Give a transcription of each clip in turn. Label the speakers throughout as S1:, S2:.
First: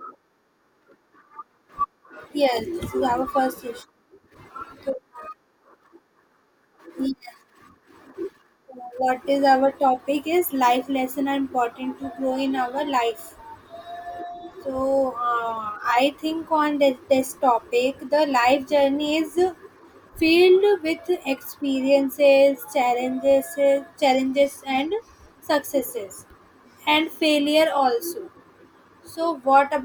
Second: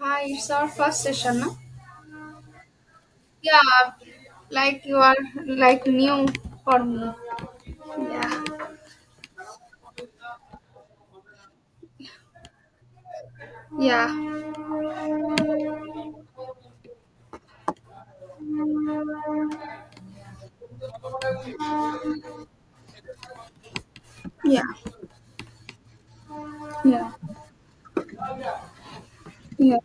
S1: Hi, it's our first session, no? Yeah, like you are like new for me. Yeah, yeah, yeah, yeah, yeah.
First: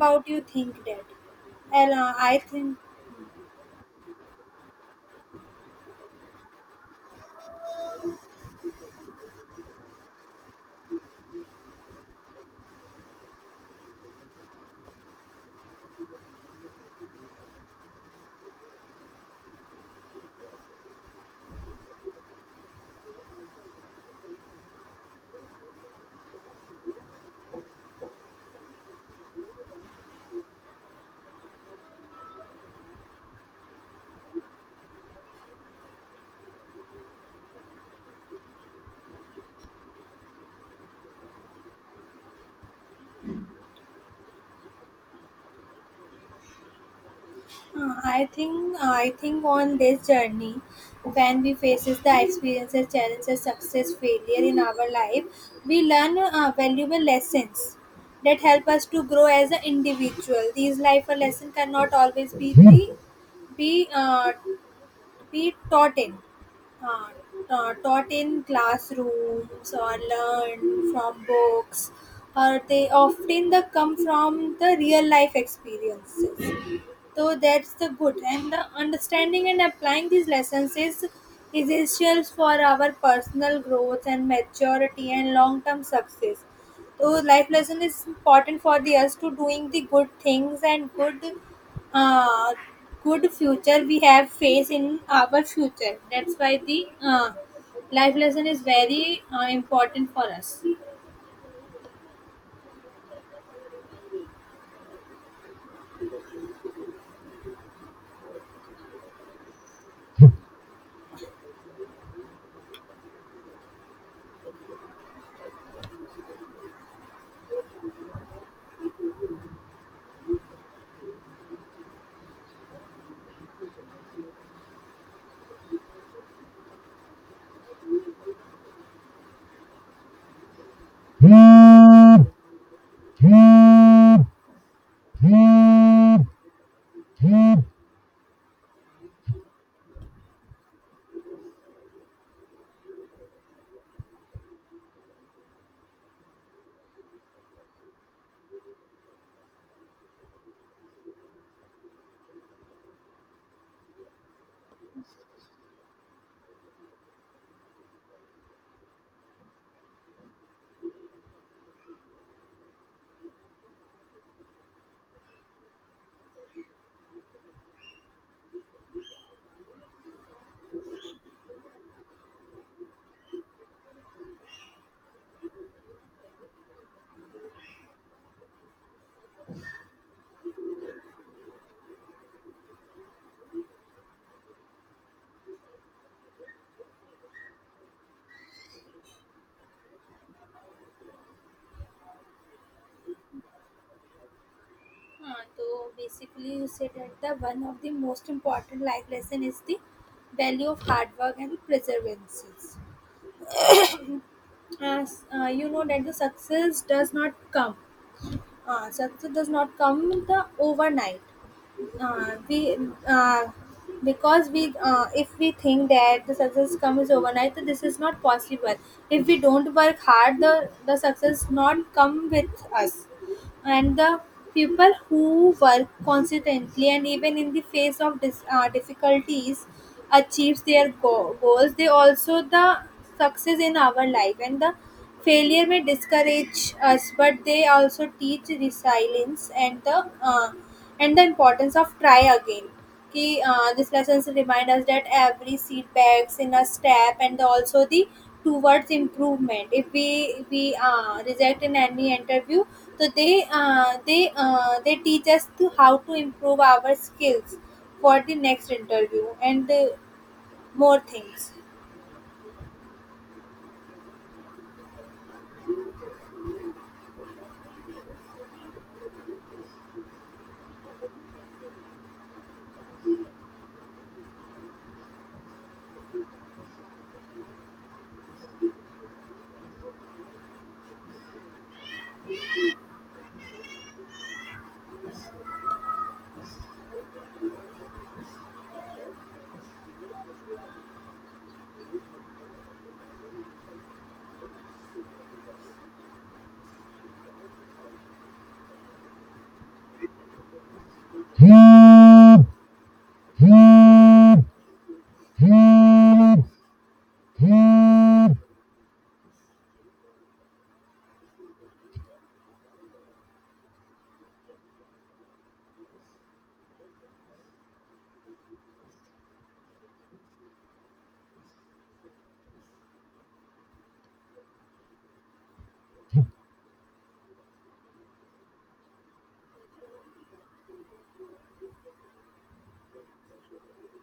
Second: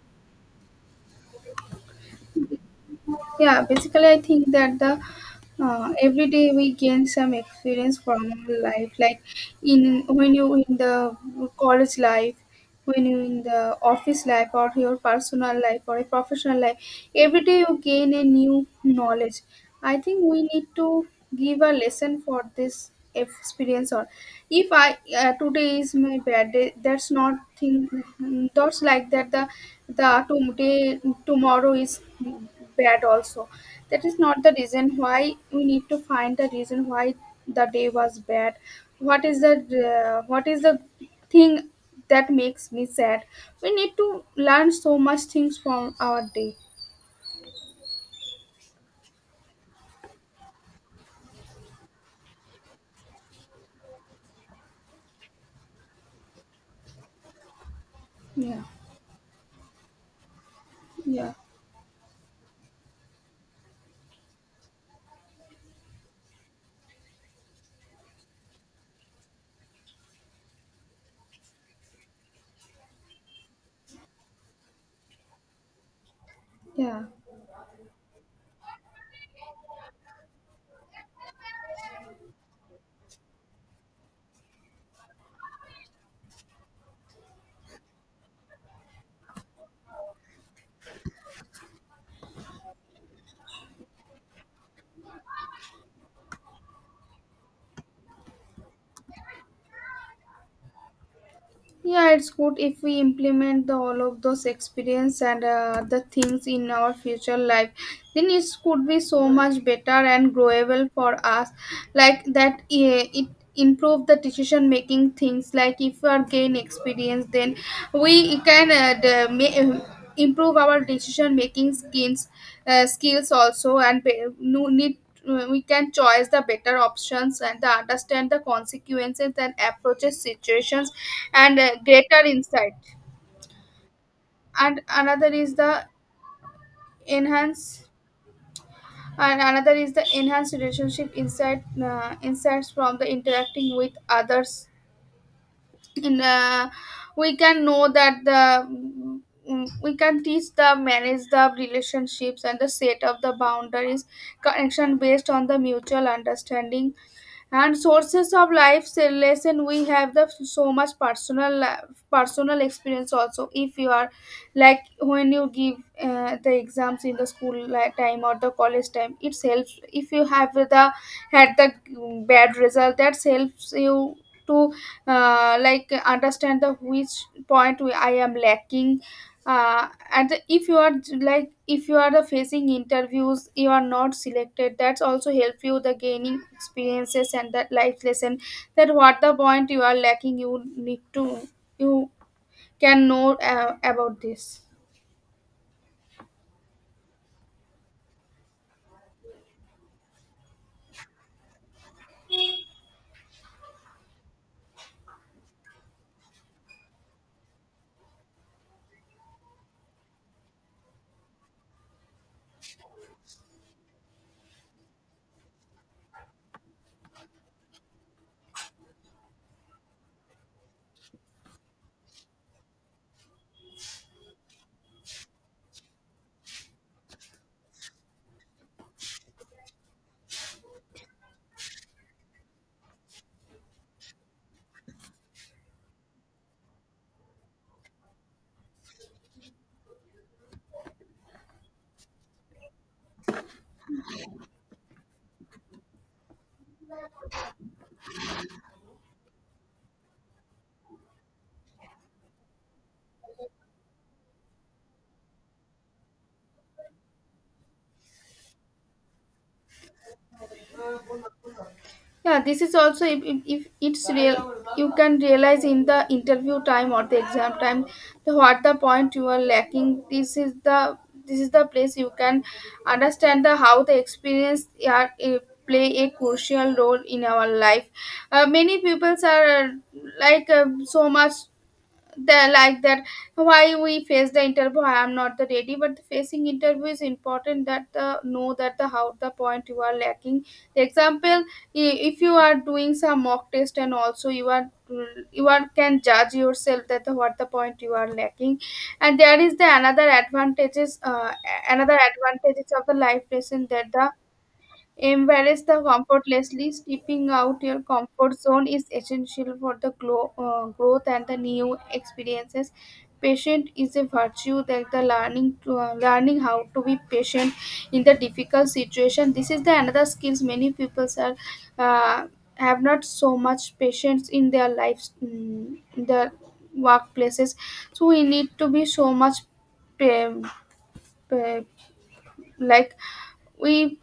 S1: Yeah, basically, I think that the every day we gain some experience from life, like in when you in the college life, when you're in the office life or your personal life or a professional life, every day you gain a new knowledge. I think we need to give a lesson for this experience. Or if I today is my bad day, that's not thing that's like that the today. Tomorrow is bad also. That is not the reason. Why we need to find the reason why the day was bad, what is the what is the thing that makes me sad. We need to learn so much things from our day. Yeah, yeah, yeah. Yeah, it's good if we implement the, all of those experience and the things in our future life, then it could be so much better and growable for us like that. Yeah, it improve the decision making things. Like if we are gain experience, then we can improve our decision making skills, skills also, and no need. We can choose the better options and the understand the consequences and approaches situations
S2: 음.
S1: and greater
S2: 음.
S1: insight. And another is the enhance and another is the enhanced relationship insight, insights from the interacting with others. In We can know that the we can teach the manage the relationships and the set of the boundaries, connection based on the mutual understanding. And sources of life lesson, we have the so much personal experience also. If you are like, when you give the exams in the school time or the college time, it helps if you have the had the bad result. That helps you to like understand the which point we, I am lacking. If you are like, if you are the facing interviews, you are not selected, that's also help you the gaining experiences and that life lesson. That what the point you are lacking, you need to, you can know about this. Yeah, this is also, if it's real, you can realize in the interview time or the exam time, the, what the point you are lacking. This is the place you can understand the how the experience are play a crucial role in our life. Many people are so much the like that, why we face the interview? I am not the ready, but the facing interview is important, that the know that the how the point you are lacking. The example, if you are doing some mock test and also you are, you are can judge yourself that the, what the point you are lacking. And there is the another advantages, another advantages of the life lesson that the, embrace the comfortlessly. Stepping out your comfort zone is essential for the growth and the new experiences. Patience is a virtue, that the learning to, learning how to be patient in the difficult situation. This is the another skills. Many people are uh, have not so much patience in their lives, in their workplaces. So we need to be so much pa- pa- like we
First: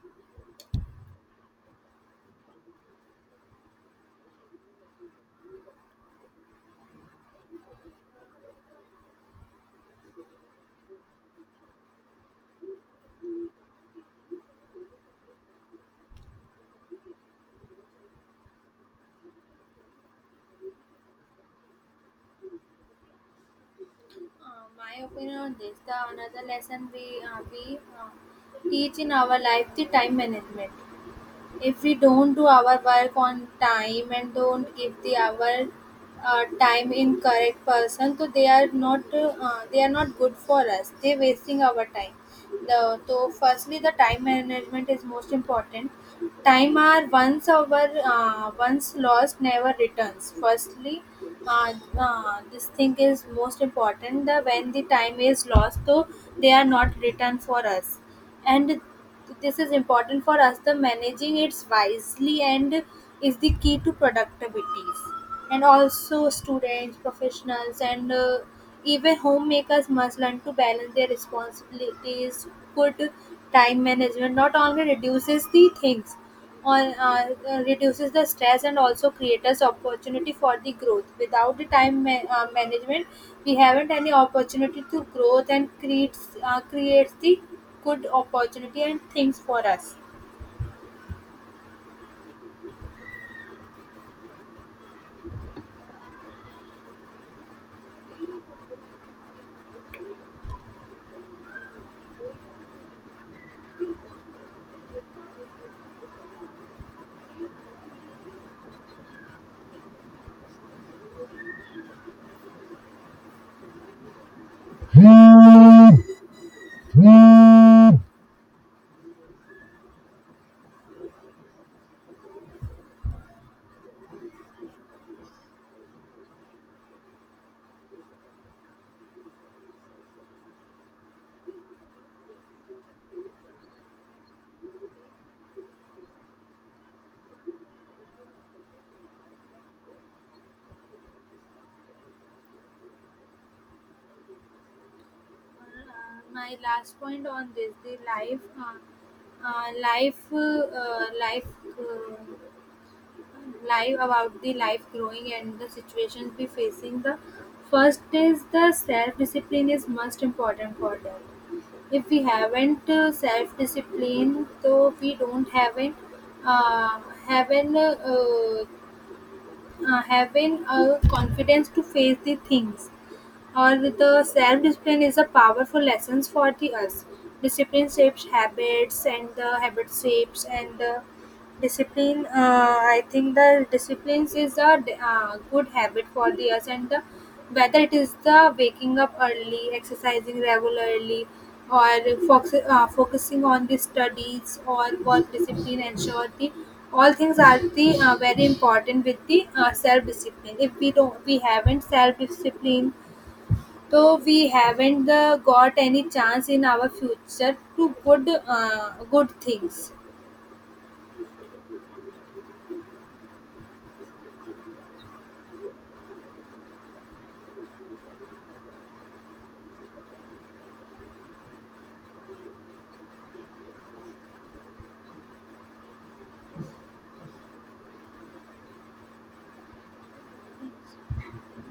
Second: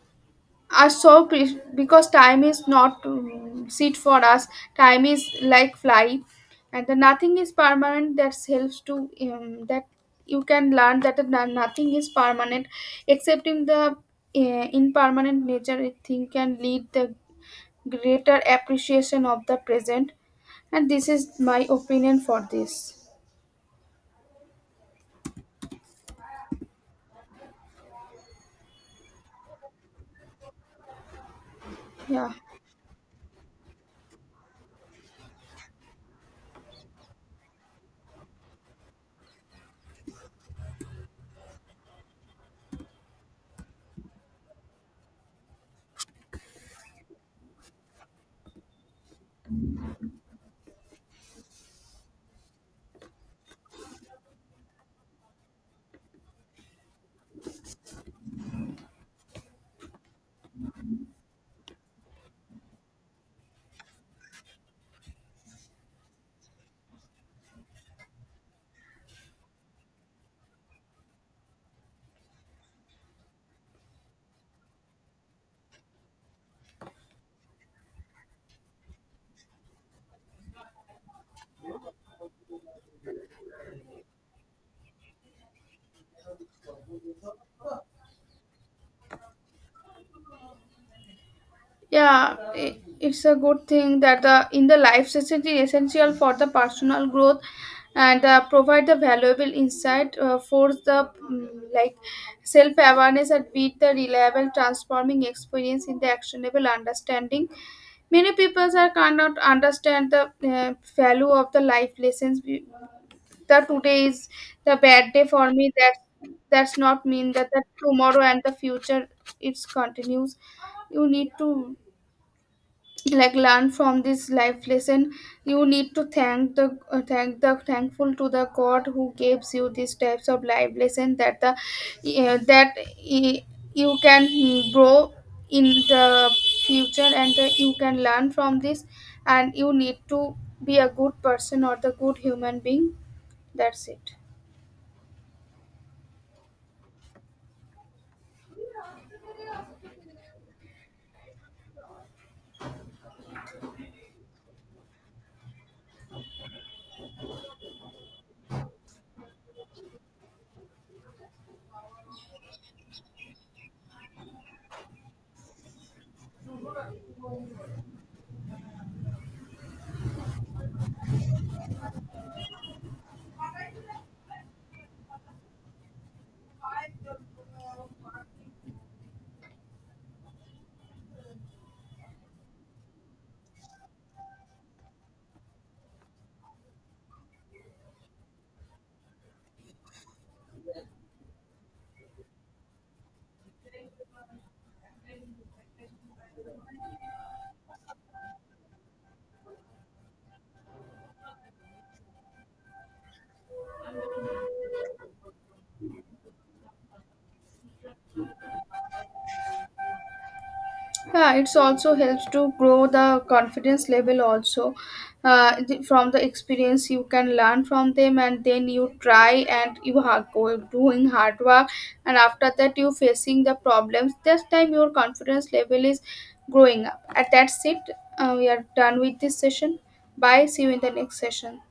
S1: are so because time is not seat for us. Time is like fly. And the nothing is permanent, that helps to that you can learn that the nothing is permanent. Accepting the impermanent nature, I think, can lead the greater appreciation of the present. And this is my opinion for this. Yeah. Yeah, it's a good thing that the in the life sessions is essential for the personal growth and provide the valuable insight for the like self-awareness and with the reliable transforming experience in the actionable understanding. Many people are cannot understand the value of the life lessons. That today is the bad day for me, that that's not mean that, the
S2: 음.
S1: tomorrow and the future it's continues. You need to like learn from this life lesson. You need to thankful to the god who gives you these types of life lesson, that the that you can grow in the future and you can learn from this. And you need to be a good person or the good human being. That's it. Yeah, it's also helps to grow the confidence level also. From the experience you can learn from them, and then you try and you are go doing hard work, and after that you facing the problems, this time your confidence level is growing up. And that's it. We are done with this session. Bye, see you in the next session.